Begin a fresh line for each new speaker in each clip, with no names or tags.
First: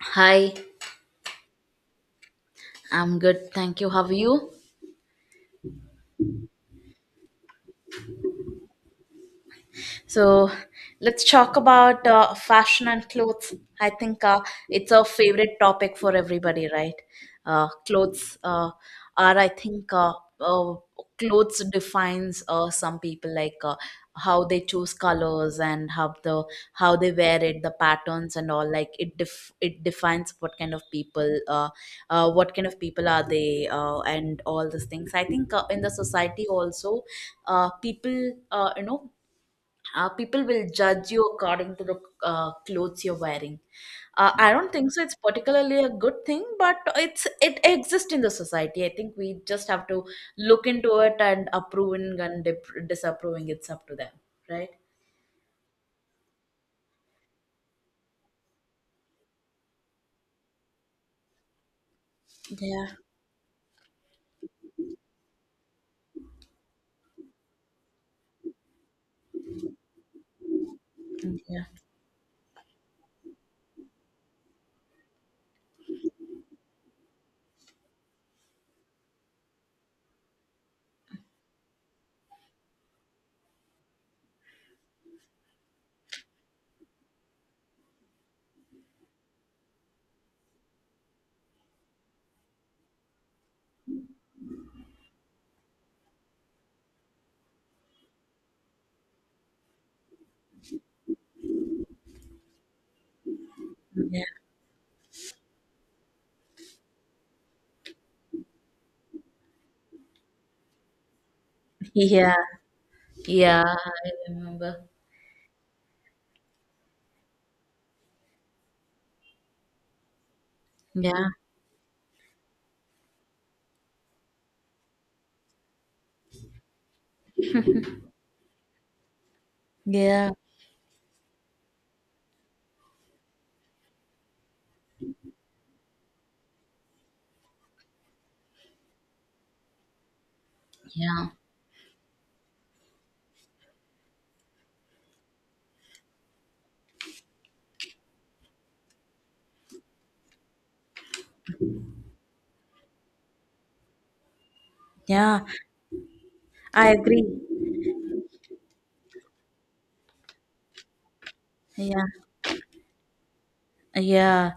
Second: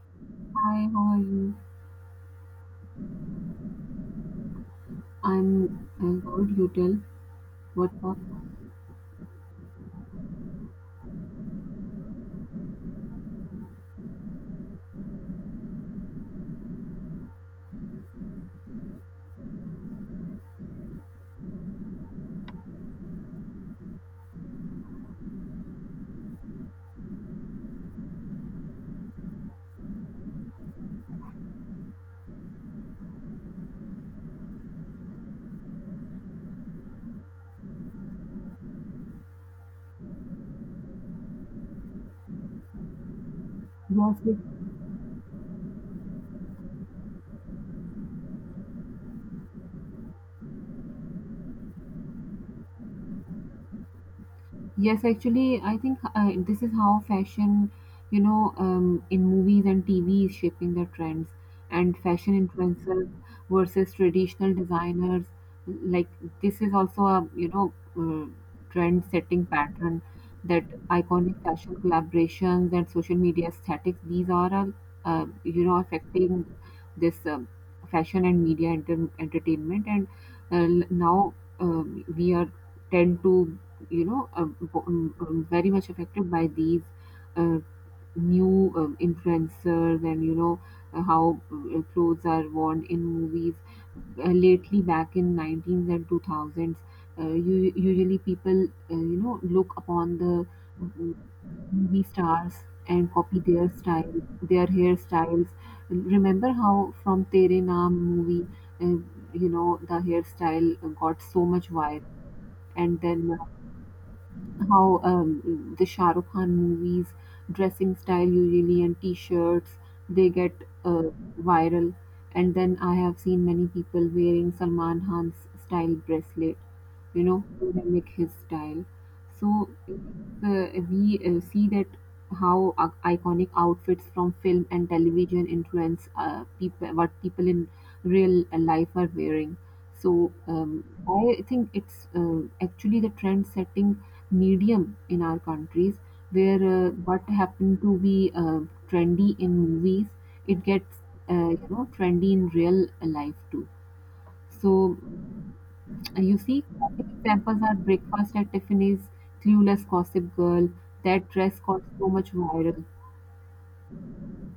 Hi,
Hi, how are you?
I'm good. Thank you. How are you?
I'm good. You tell. What about?
So, let's talk about fashion and clothes. I think it's a favorite topic for everybody, right? Clothes are, I think, uh, Clothes defines some people like how they choose colors and how the how they wear it, the patterns and all. Like it defines what kind of what kind of people are they, and all these things. I think in the society also, people, people will judge you according to the clothes you're wearing. uh,
Yes,
i don't think so it's particularly a good thing, but it's it exists in the society. I think we just have to look into it, and approving and disapproving, it's up to them, right?
Yes, actually, I think this is how fashion, in movies and TV is shaping the trends, and fashion
Yeah,
influencers versus traditional designers. Like this is also a uh, trend-setting pattern that iconic
yeah,
fashion collaborations and social media aesthetics. These are all, affecting this fashion and media entertainment, and now we are tend to you know, uh, very much affected by these uh, new influencers and, how clothes are worn in movies. Lately, back in 19s and 2000s, usually people, look upon the mm, movie stars and copy their style,
yeah,
their hairstyles. Remember how from Tere Naam movie, uh, the hairstyle got so much viral,
yeah,
and then
yeah. I remember.
how the Shah Rukh Khan movies dressing style usually and t-shirts they get uh,
Yeah,
viral, and then I have seen many people wearing Salman Khan's style bracelet, you know, to mimic his style. So
yeah,
we see that how iconic outfits from film and television influence people, what people in real life are wearing. So
yeah,
I think it's actually the trend setting medium in our countries, where what happened to be trendy in movies, it gets, you know, trendy in real life too. So
yeah.
you see,
I
classic
agree.
examples are Breakfast at Tiffany's, Clueless, Gossip Girl. That dress got
Yeah.
so much viral.
Yeah,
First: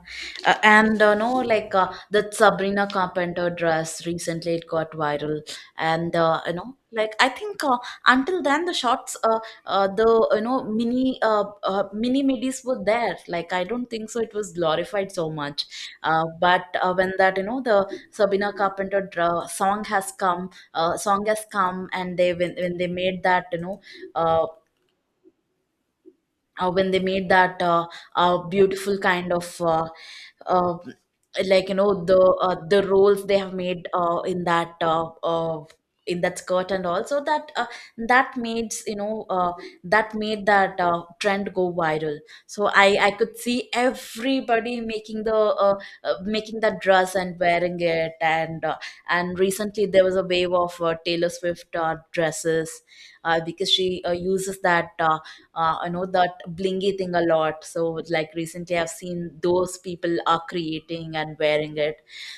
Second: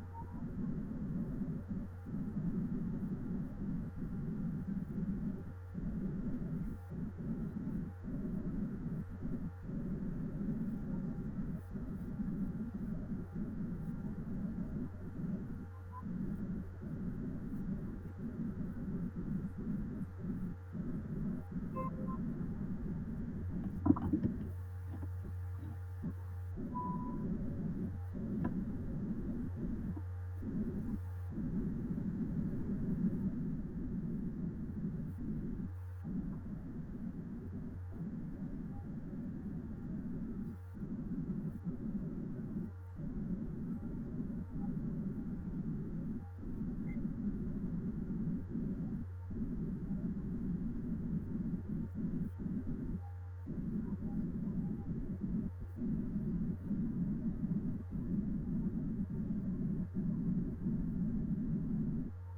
and no, like that Sabrina Carpenter dress recently, it got viral, and you know, like I think until then the shots, the you know mini mini midis were there. Like I don't think so it was glorified so much, but when that you know the Sabrina Carpenter song has come, and they when they made that you know, uh, when they made that beautiful kind of uh, like you know the roles they have made in that skirt, and also that that made you know that made that trend go viral. So I could see everybody making the making that dress and wearing it. And and recently there was a wave of Taylor Swift dresses, because she uses that you know that blingy thing a lot. So like recently I've seen those people are creating and wearing it.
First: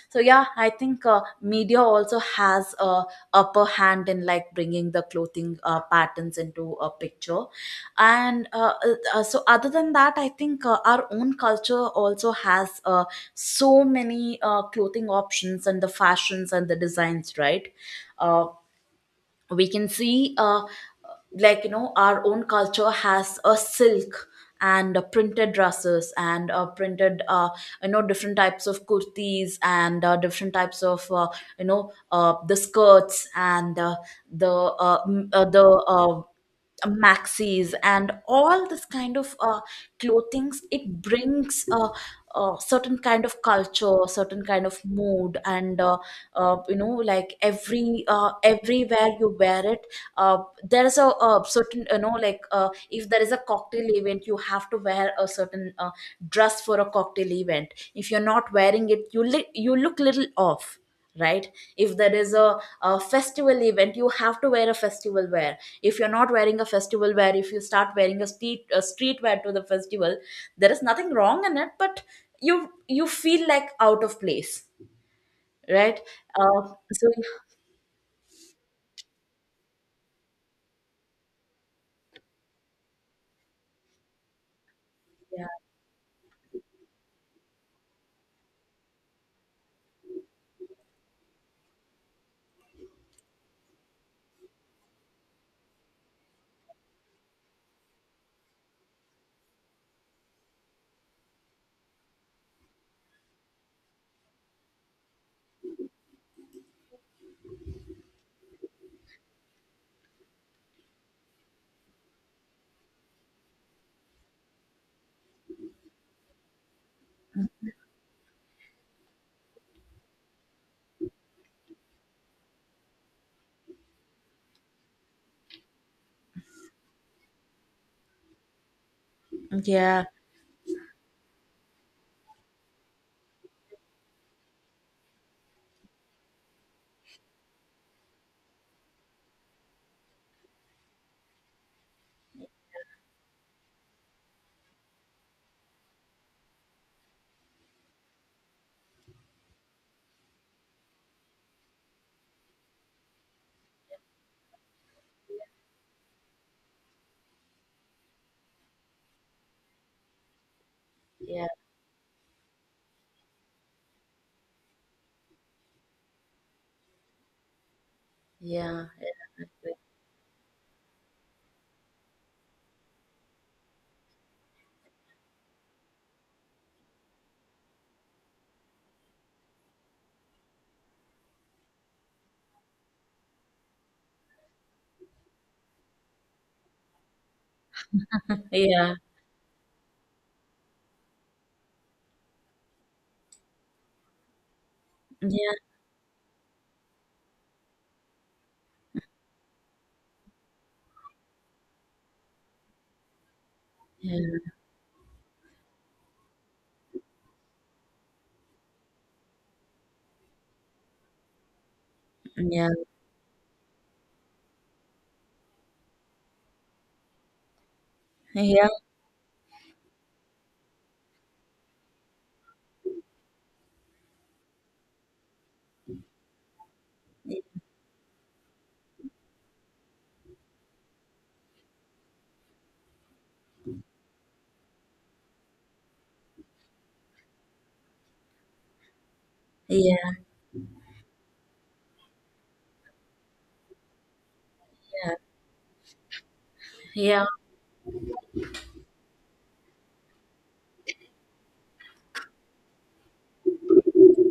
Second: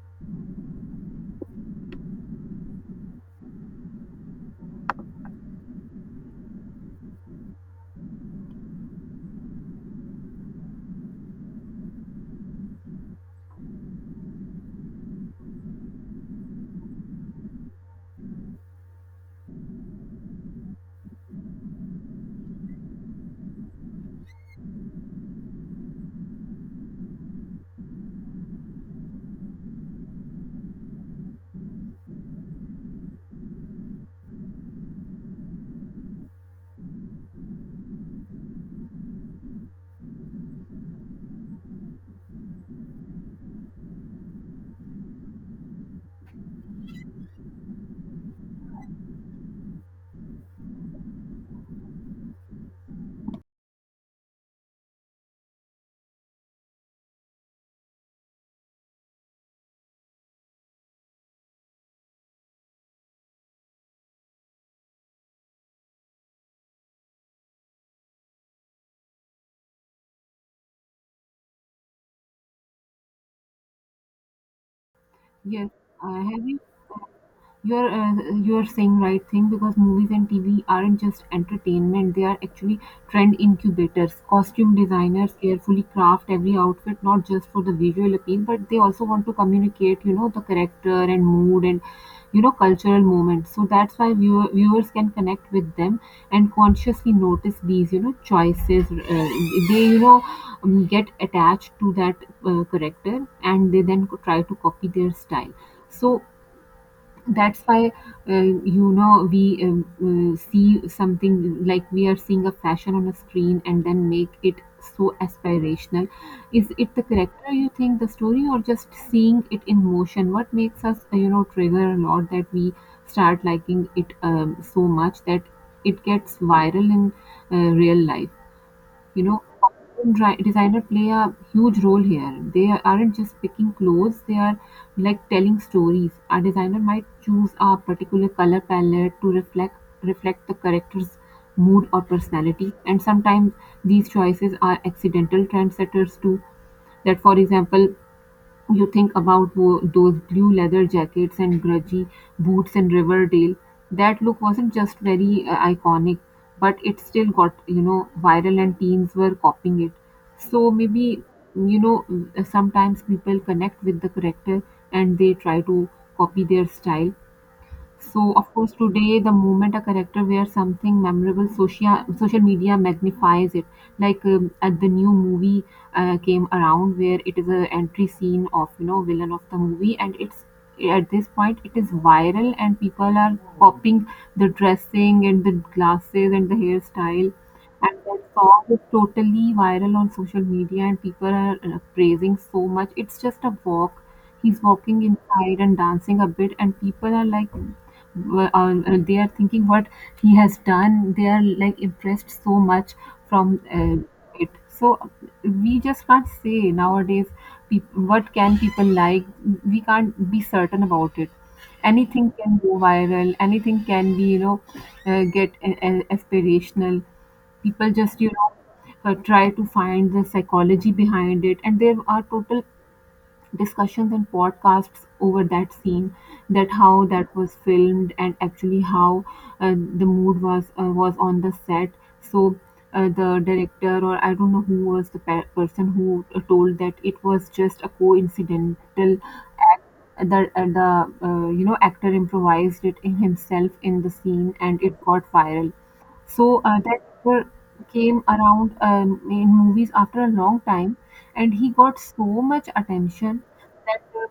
So yeah, I think media also has a upper hand in like bringing the clothing patterns into a picture. And so other than that, I think our own culture also has so many clothing options and the fashions and the designs, right? uh, we can see like you know our own culture has a silk and printed dresses, and printed you know different types of kurtis, and different types of you know the skirts, and the m- the maxis and all this kind of clothings. It brings a certain kind of culture, certain kind of mood, and you know like everywhere you wear it, there is a certain you know like if there is a cocktail event, you have to wear a certain dress for a cocktail event. If you're not wearing it, you you look little off, right? If there is a festival event, you have to wear a festival wear. If you're not wearing a festival wear, if you start wearing a street wear to the festival, there is nothing wrong in it, but you feel like out of place,
Yes,
right?
have you,
uh, so
you're uh, you're saying right thing, because movies and TV aren't just entertainment, they are actually trend incubators. Costume designers
yeah,
carefully craft every outfit, not just for the visual appeal, but they also want to communicate, you know, the character and mood and, you know, cultural moments. So that's why viewers can connect with them and consciously notice these, you know, choices. They, you know, get attached to that character, and they then try to copy their style. So that's why, uh, you know, we see something like we are seeing a fashion on a screen and then make it so aspirational. Is it the character, you think, the story, or just seeing it in motion, what makes us, you know, trigger a lot that we start liking it so much that it gets viral in real life? You know,
yeah,
costume designer play a huge role here. They aren't just picking clothes, they are like telling stories. A designer might choose a particular color palette to reflect the character's mood or personality, and sometimes these choices are accidental trendsetters too. That, for example, you think about those blue leather jackets and grungy boots in Riverdale. That look wasn't just very iconic, but it still got, you know, viral, and teens were copying it. So maybe,
yeah,
you know, sometimes people connect with the character and they try to copy their style. So, of course,
yeah,
today the moment a character wears something memorable, social media magnifies it. Like, at the new movie came around, where it is a entry scene of, you know, villain of the movie, and it's at this point it is viral, and people are copying the dressing and the glasses and the hairstyle, and that song is
yeah,
totally viral on social media, and people are praising so much. It's just a walk, he's walking
yeah, yeah,
inside and dancing a bit, and people are like on, they are thinking what he has done. They are like impressed so much from it. So we just can't say nowadays, peop what can people like, we can't be certain about it. Anything can
yeah,
go viral, anything can be, you know, get aspirational. People just, you
yeah,
know,
yeah,
try to find the psychology behind it, and there are total discussions and podcasts over that scene, that how that was filmed and actually how the mood was on the set. So the director, or I don't know who was the person, who told that it was just a coincidental
yeah,
act. The, you know, actor improvised it in himself in the scene, and it got viral. So that
yeah,
actor came around in movies after a long time, and he got so much attention that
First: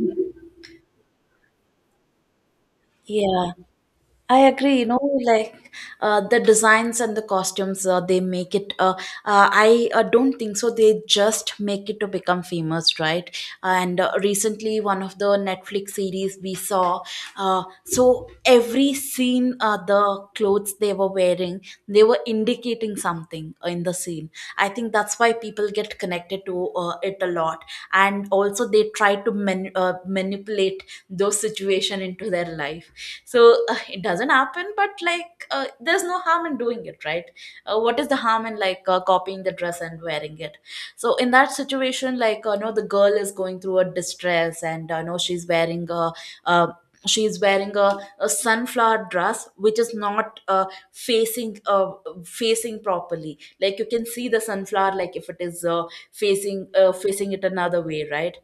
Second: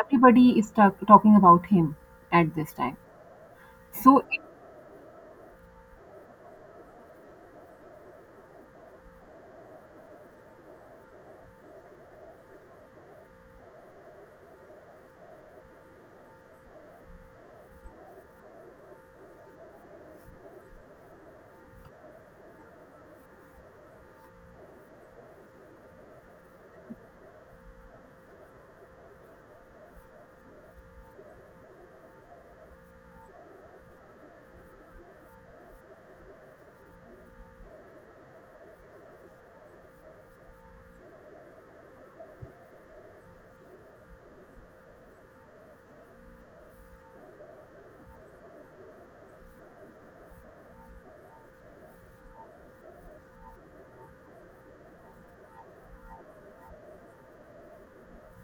everybody is talking about him at this time.
yeah.
So
I
it,
agree, you know, like the designs and the costumes, they make it. I don't think so. They just make it to become famous, right? And recently, one of the Netflix series we saw, so every scene, the clothes they were wearing, they were indicating something in the scene. I think that's why people get connected to it a lot. And also, they try to manipulate those situation into their life. So it doesn't happen, but like there's no harm in doing it, right? What is the harm in like copying the dress and wearing it? So in that situation, like no, the girl is going through a distress, and no, she's wearing a uh, she's wearing a, a sunflower dress, which is not facing uh, facing properly. Like you can see the sunflower, like if it is facing it another way, right?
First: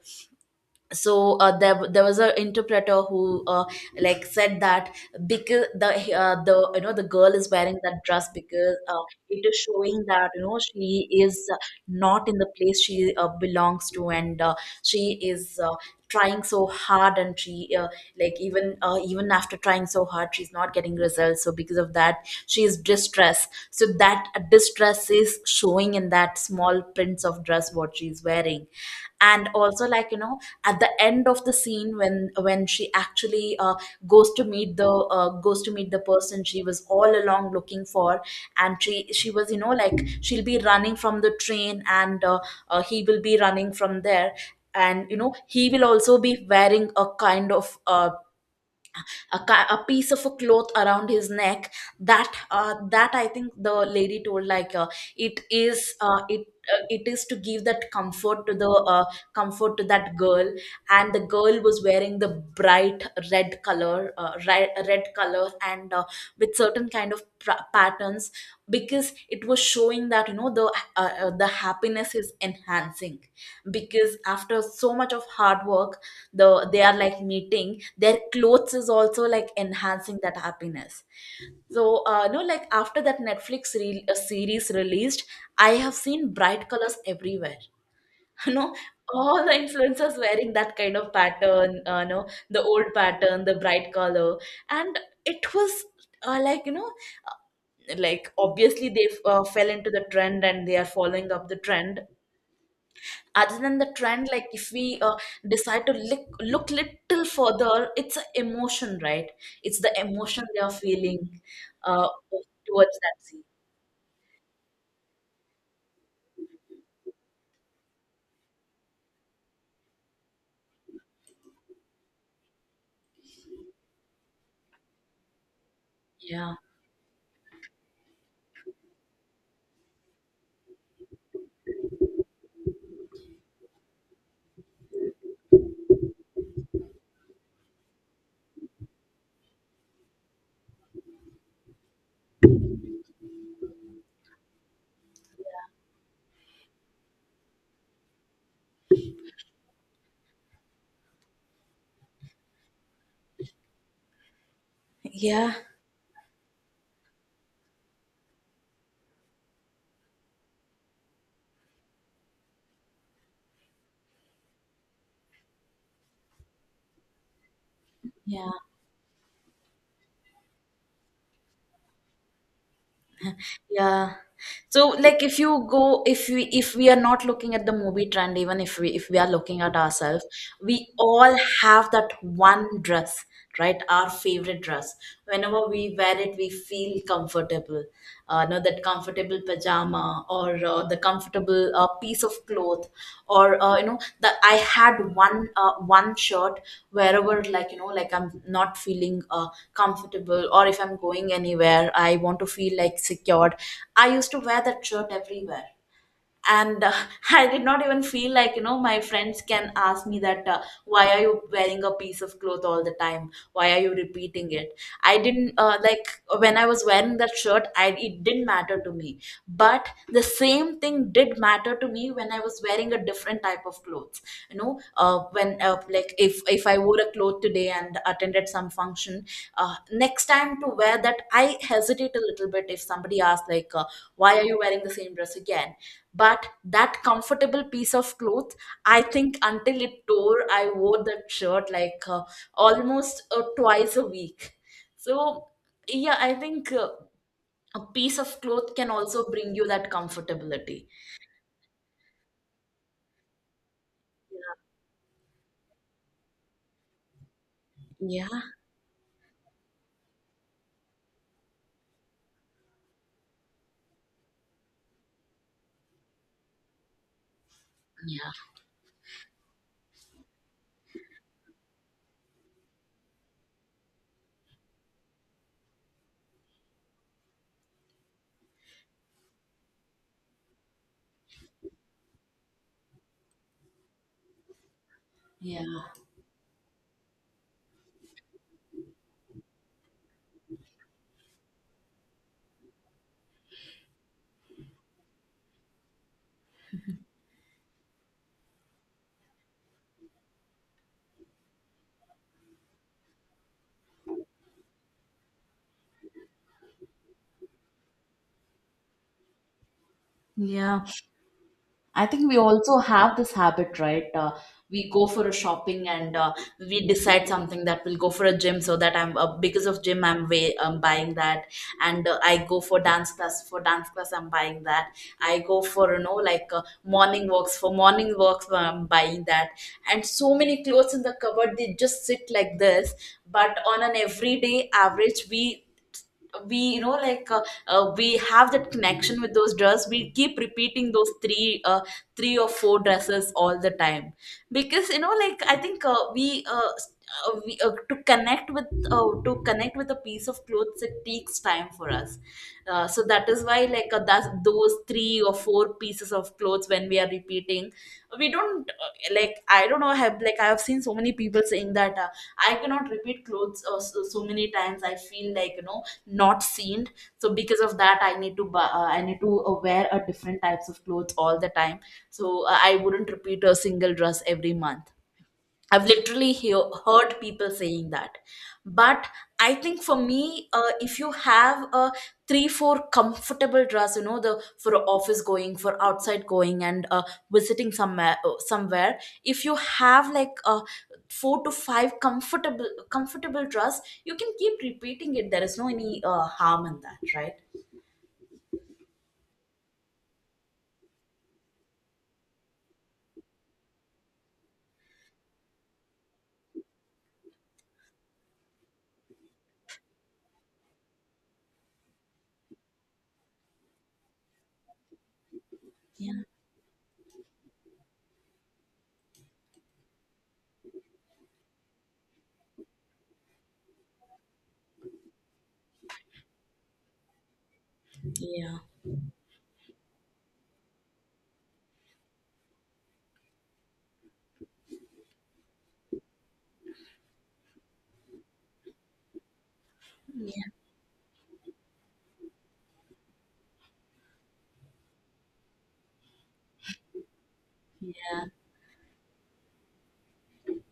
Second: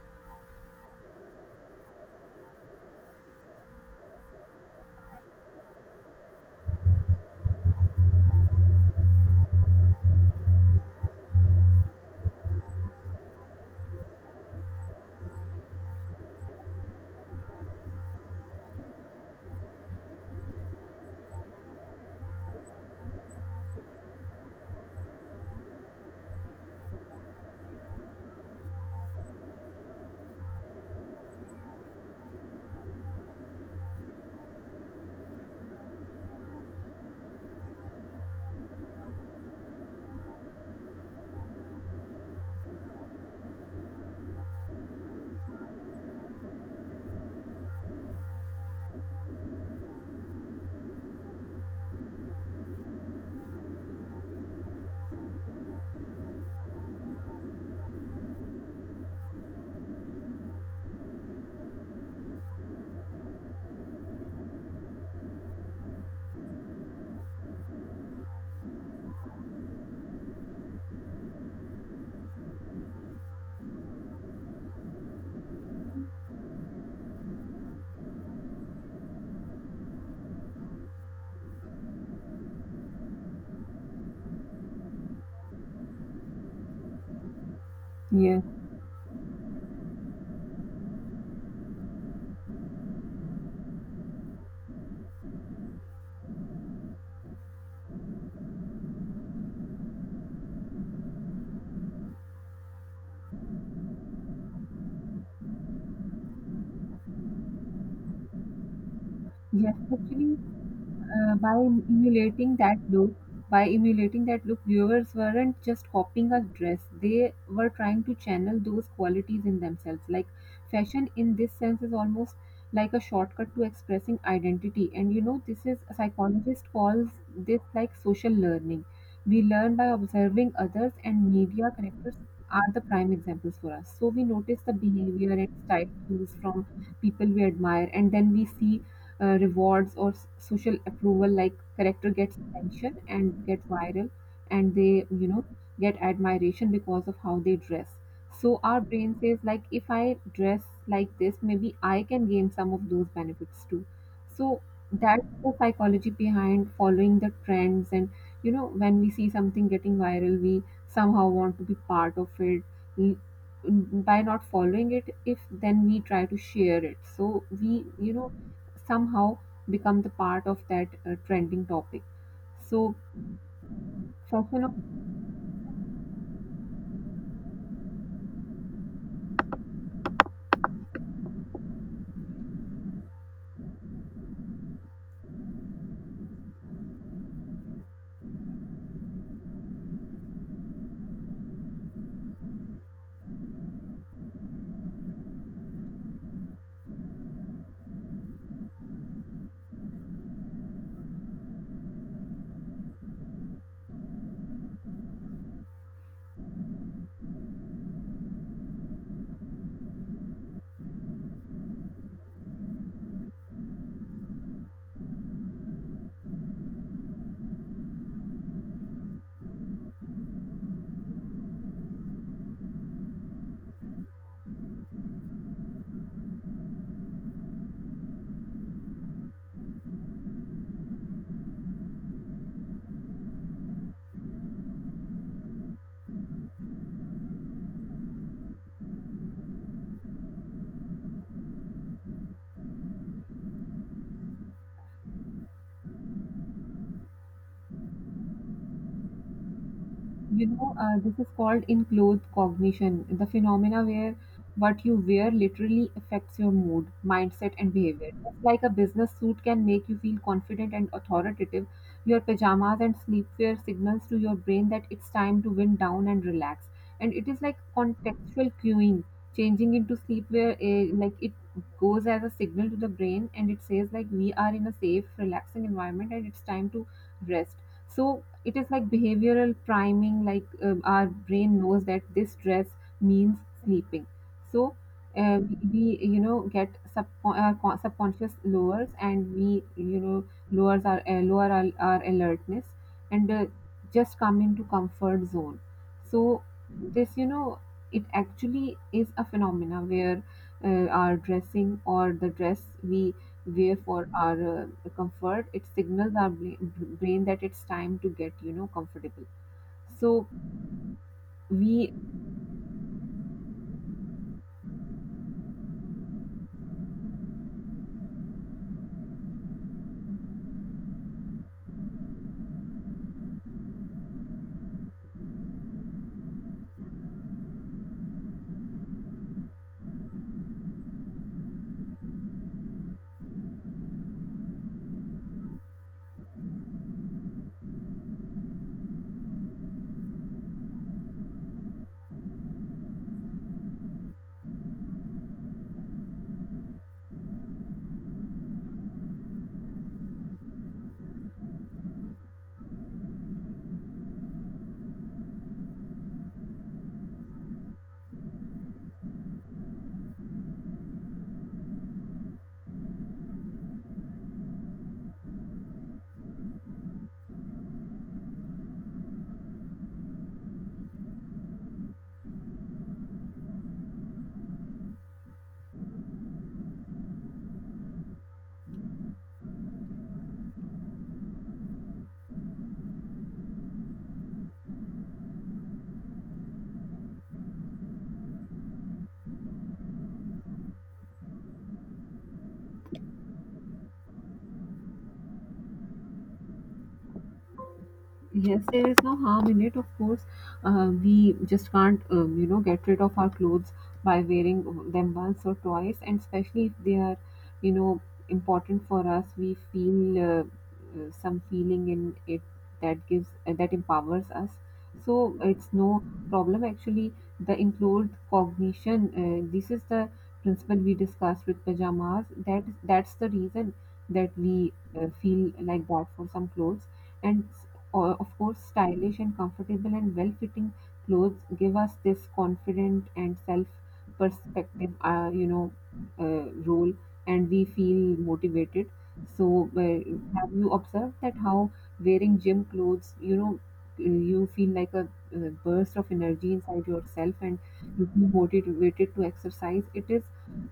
So there, there was an interpreter who like said that, because the you know the girl is wearing that dress because it is showing that you know she is not in the place she belongs to, and she is trying so hard, and she like even even after trying so hard she's not getting results. So because of that, she is distressed, so that distress is showing in that small prints of dress what she's wearing. And also like you know, at the end of the scene, when she actually goes to meet the person she was all along looking for. And she was you know like, she'll be running from the train, and he will be running from there. And you know he will also be wearing a kind of a, a piece of a cloth around his neck. That I think the lady told, like it is uh, it it is to give that comfort to the comfort to that girl. And the girl was wearing the bright red color, red color, and with certain kind of patterns, because it was showing that you know the happiness is enhancing, because after so much of hard work they are like meeting, their clothes is also like enhancing that happiness. So no, like after that Netflix series released, I have seen bright colors everywhere.
yes,
You know, all the influencers wearing that kind of pattern, no, the old pattern, the bright color. And it was like you know, uh, like obviously they fell into the trend and they are following up the trend. Other than the trend, like if we decide to look little further, it's an emotion, right?
yes,
It's the
actually,
emotion they are
uh,
feeling
by
uh,
emulating that
towards
look,
that scene.
by emulating that look, viewers weren't just copying a dress; they were trying to channel those qualities in themselves. Like fashion, in this sense, is almost like a shortcut to expressing identity. And you know, this is a
Yeah,
psychologist calls this like social learning. We learn by observing others, and media characters are the prime examples for us. So we notice the behavior and style cues from people we admire, and then we see rewards or social approval, like character gets attention and get viral, and they, you know, get admiration because of how they dress. So our brain says, like, if I dress like this, maybe I can gain some of those benefits too. So that's the
yeah,
psychology behind following the trends. And you know, when we see something getting viral, we somehow want to be part of it. L- by not following it, if then we try to share it, so we, you know,
yeah.
somehow become the part of that trending topic. So,
Yeah.
fashion of
So like if you go, if we, if we are not looking at the movie trend, even if we, if we are looking at ourselves, we all have that one dress, right? Our favorite dress. Whenever we wear it, we feel comfortable. Uh no, that comfortable pajama, or the comfortable piece of cloth, or you know, that I had one shirt, wherever like you know, like I'm not feeling comfortable, or if I'm going anywhere, I want to feel like secured, I used to wear that shirt everywhere. And I did not even feel like you know, my friends can ask me that why are you wearing a piece of cloth all the time, why are you repeating it. I didn't like, when I was wearing that shirt, I it didn't matter to me. But the same thing did matter to me when I was wearing a different type of clothes. You know when like if I wore a cloth today and attended some function, next time to wear that, I hesitate a little bit if somebody asks like why are you wearing the same dress again. But that comfortable piece of cloth, I think until it tore, I wore that shirt like almost twice a week. So yeah, I think a piece of cloth can also bring you that comfortability.
this is called in cloth cognition, the phenomena where
Yeah,
what you wear literally affects your mood, mindset, and behavior.
yeah,
Just like a business suit can make you feel confident and authoritative, your pajamas and sleepwear signals to your brain that it's time to wind down and relax. And it is like
yeah.
contextual cueing, changing into sleepwear, like it goes as a signal to the brain, and it says like we are in a safe, relaxing environment and it's time to rest. So it is like behavioral priming, like, our brain knows that this dress means sleeping. So uh,
Yeah.
we, you know, get subconscious lowers, and we, you know, lower our alertness, and just come into comfort zone. So this, you know, it actually is a phenomena where our dressing, or the dress we way for our comfort, it signals our brain that it's time to get, you know, comfortable. So
Yeah.
we,
I think we also have this habit, right? We go for a shopping and we decide something that we will go for a gym, so that I'm because of gym I'm way buying that, and I go for dance class, for dance class I'm buying that. I go for you know like morning walks, for morning walks I'm buying that, and so many clothes in the cupboard, they just sit like this. But on an everyday average, we you know like we have that connection with those dresses. We keep repeating those three or four dresses all the time, because you know like I think we s- we, to connect with a piece of clothes, it takes time for us. So that is why like that's those three or four pieces of clothes when we are repeating, we don't like I don't know, I have like I have seen so many people saying that I cannot repeat clothes. So, so many times I feel like you know not seen. So because of that, I need to I need to wear a different types of clothes all the time. I wouldn't repeat a single dress every month. I've literally heard people saying that. But I think for me, if you have a four comfortable dress, you know, the for office going, for outside going, and visiting somewhere, if you have like four to five comfortable dress, you can keep repeating it. There is no any harm in that, right?
yes, there is no harm in it. Of course, we just can't, you know, get rid of our clothes by wearing them once or twice, and especially if they are, you know, important for us. We feel some feeling in it that gives that empowers us. So it's no
Yeah,
problem. Actually, the enclosed cognition. This is the principle we discussed with pajamas. That that's the reason that we feel like that for some clothes, and or of
yeah,
course stylish and comfortable and well-fitting clothes give us this confident and self-perspective, you know, uh, role, and we feel motivated. So have
yeah,
you observed that how wearing gym clothes, you know, you feel like a burst of energy inside yourself, and you
yeah,
feel motivated to exercise? It is,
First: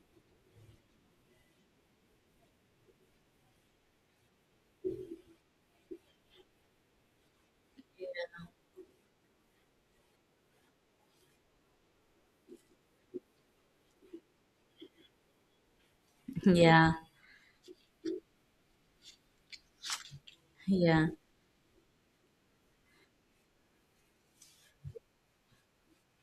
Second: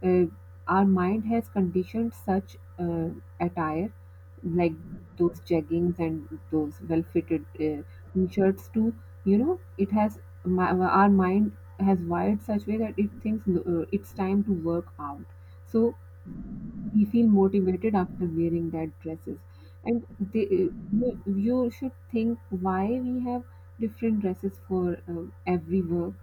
uh, our mind has conditioned such attire, like those jeggings and those well-fitted shirts too. You know, it has our mind has wired such way that it thinks it's time to work out. So
yeah,
we feel motivated after wearing that dresses, and they,
yeah,
you should think why we have different dresses for every work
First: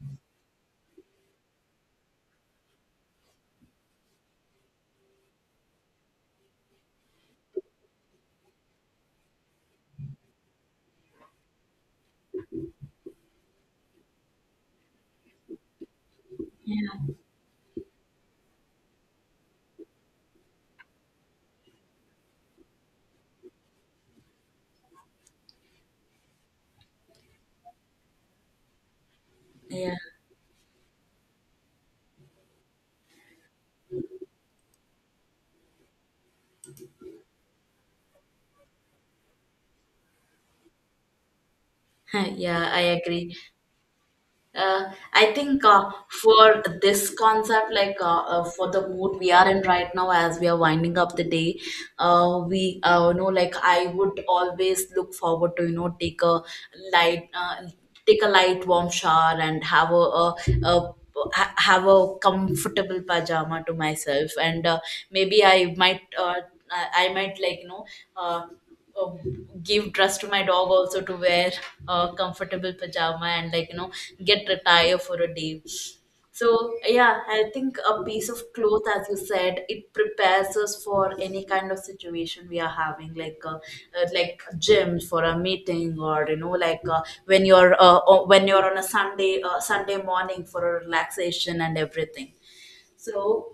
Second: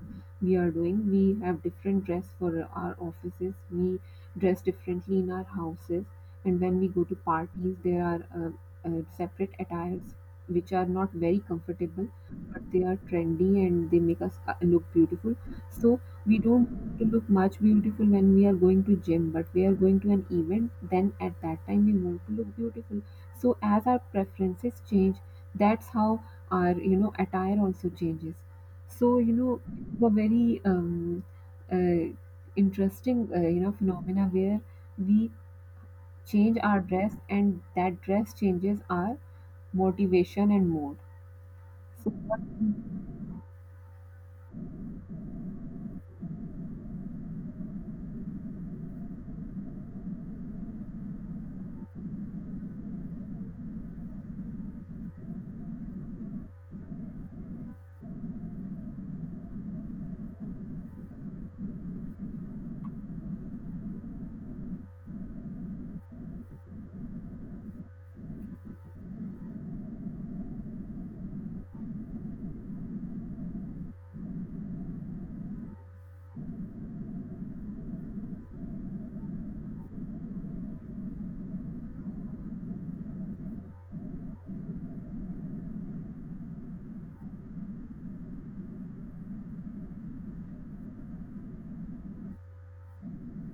we are doing. We have different dress for our offices, we dress differently in our houses, and when we go to parties there are separate attires which are not very comfortable, but they are trendy and they make us look beautiful. So we don't to
yeah,
look much beautiful when we are going to gym, but we are going to an event, then at that time we want to look beautiful. So as our preferences change, that's how our, you know, attire also changes. So you know
yeah.
it's a very uh, interesting, you know, phenomena where we change our dress, and that dress changes our motivation and mood. So
Yeah, I agree. I think for this concept, like for the mood we are in right now, as we are winding up the day, we know, like, I would always look forward to you know take a light, uh, take a light warm shower, and have a have a comfortable pajama to myself, and maybe I might I might like you know. Uh, uh, Give trust to my dog also to wear a comfortable pajama, and like you know get a tire for a day. So yeah, I think a piece of cloth, as you said, it prepares us for any kind of situation we are having, like gym, for a meeting, or you know like when you're on a Sunday, Sunday morning for a relaxation and everything. So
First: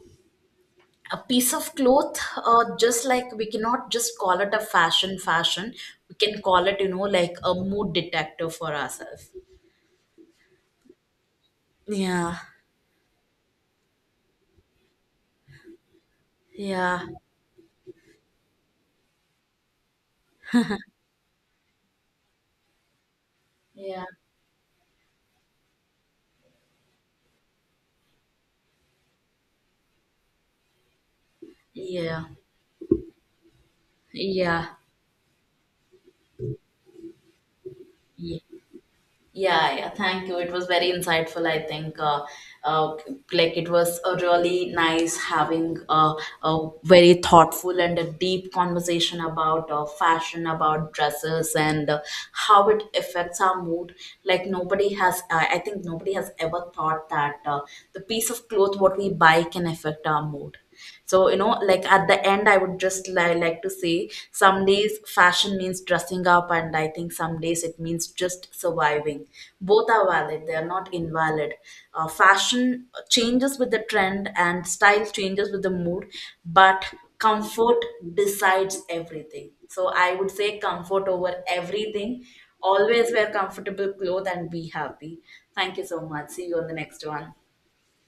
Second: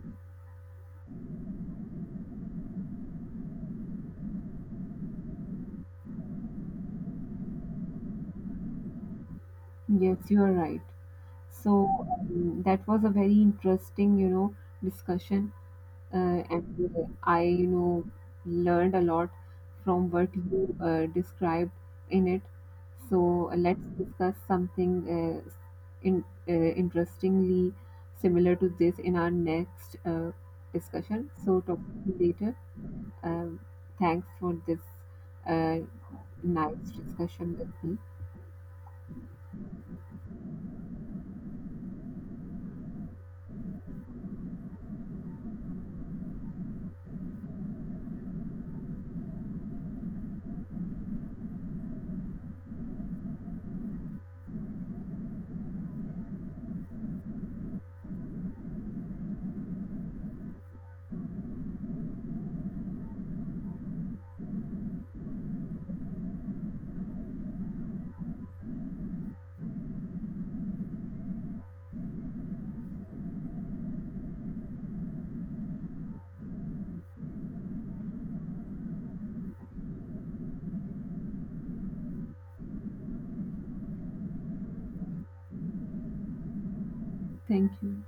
a piece of cloth, just like we cannot just call it a fashion fashion, we can call it you know like a mood detector for ourselves.
yes, you are right. So,
Yeah.
that was a very interesting, you know, discussion, and
Yeah,
I, you know, learned a lot from what you described in it. So let's
yeah,
discuss something uh, in interestingly similar to this in our next discussion. So talk to you
yeah,
later. Um, Thanks for
yeah,
this uh, nice discussion with me.
yeah. Yeah, yeah, thank you. It was very insightful, I think. Uh, like, it was a really nice having a very thoughtful and a deep conversation about fashion, about dresses, and how it affects our mood. Like, nobody has, I think, nobody has ever thought that the piece of cloth what we buy can affect our mood. So you know like at the end, I would just like to say, some days fashion means dressing up, and I think some days it means just surviving. Both are valid, they are not invalid. Fashion changes with the trend, and style changes with the mood. But comfort decides everything. So I would say comfort over everything. Always wear comfortable clothes and be happy. Thank you so much, see you on the next one.
Thank you.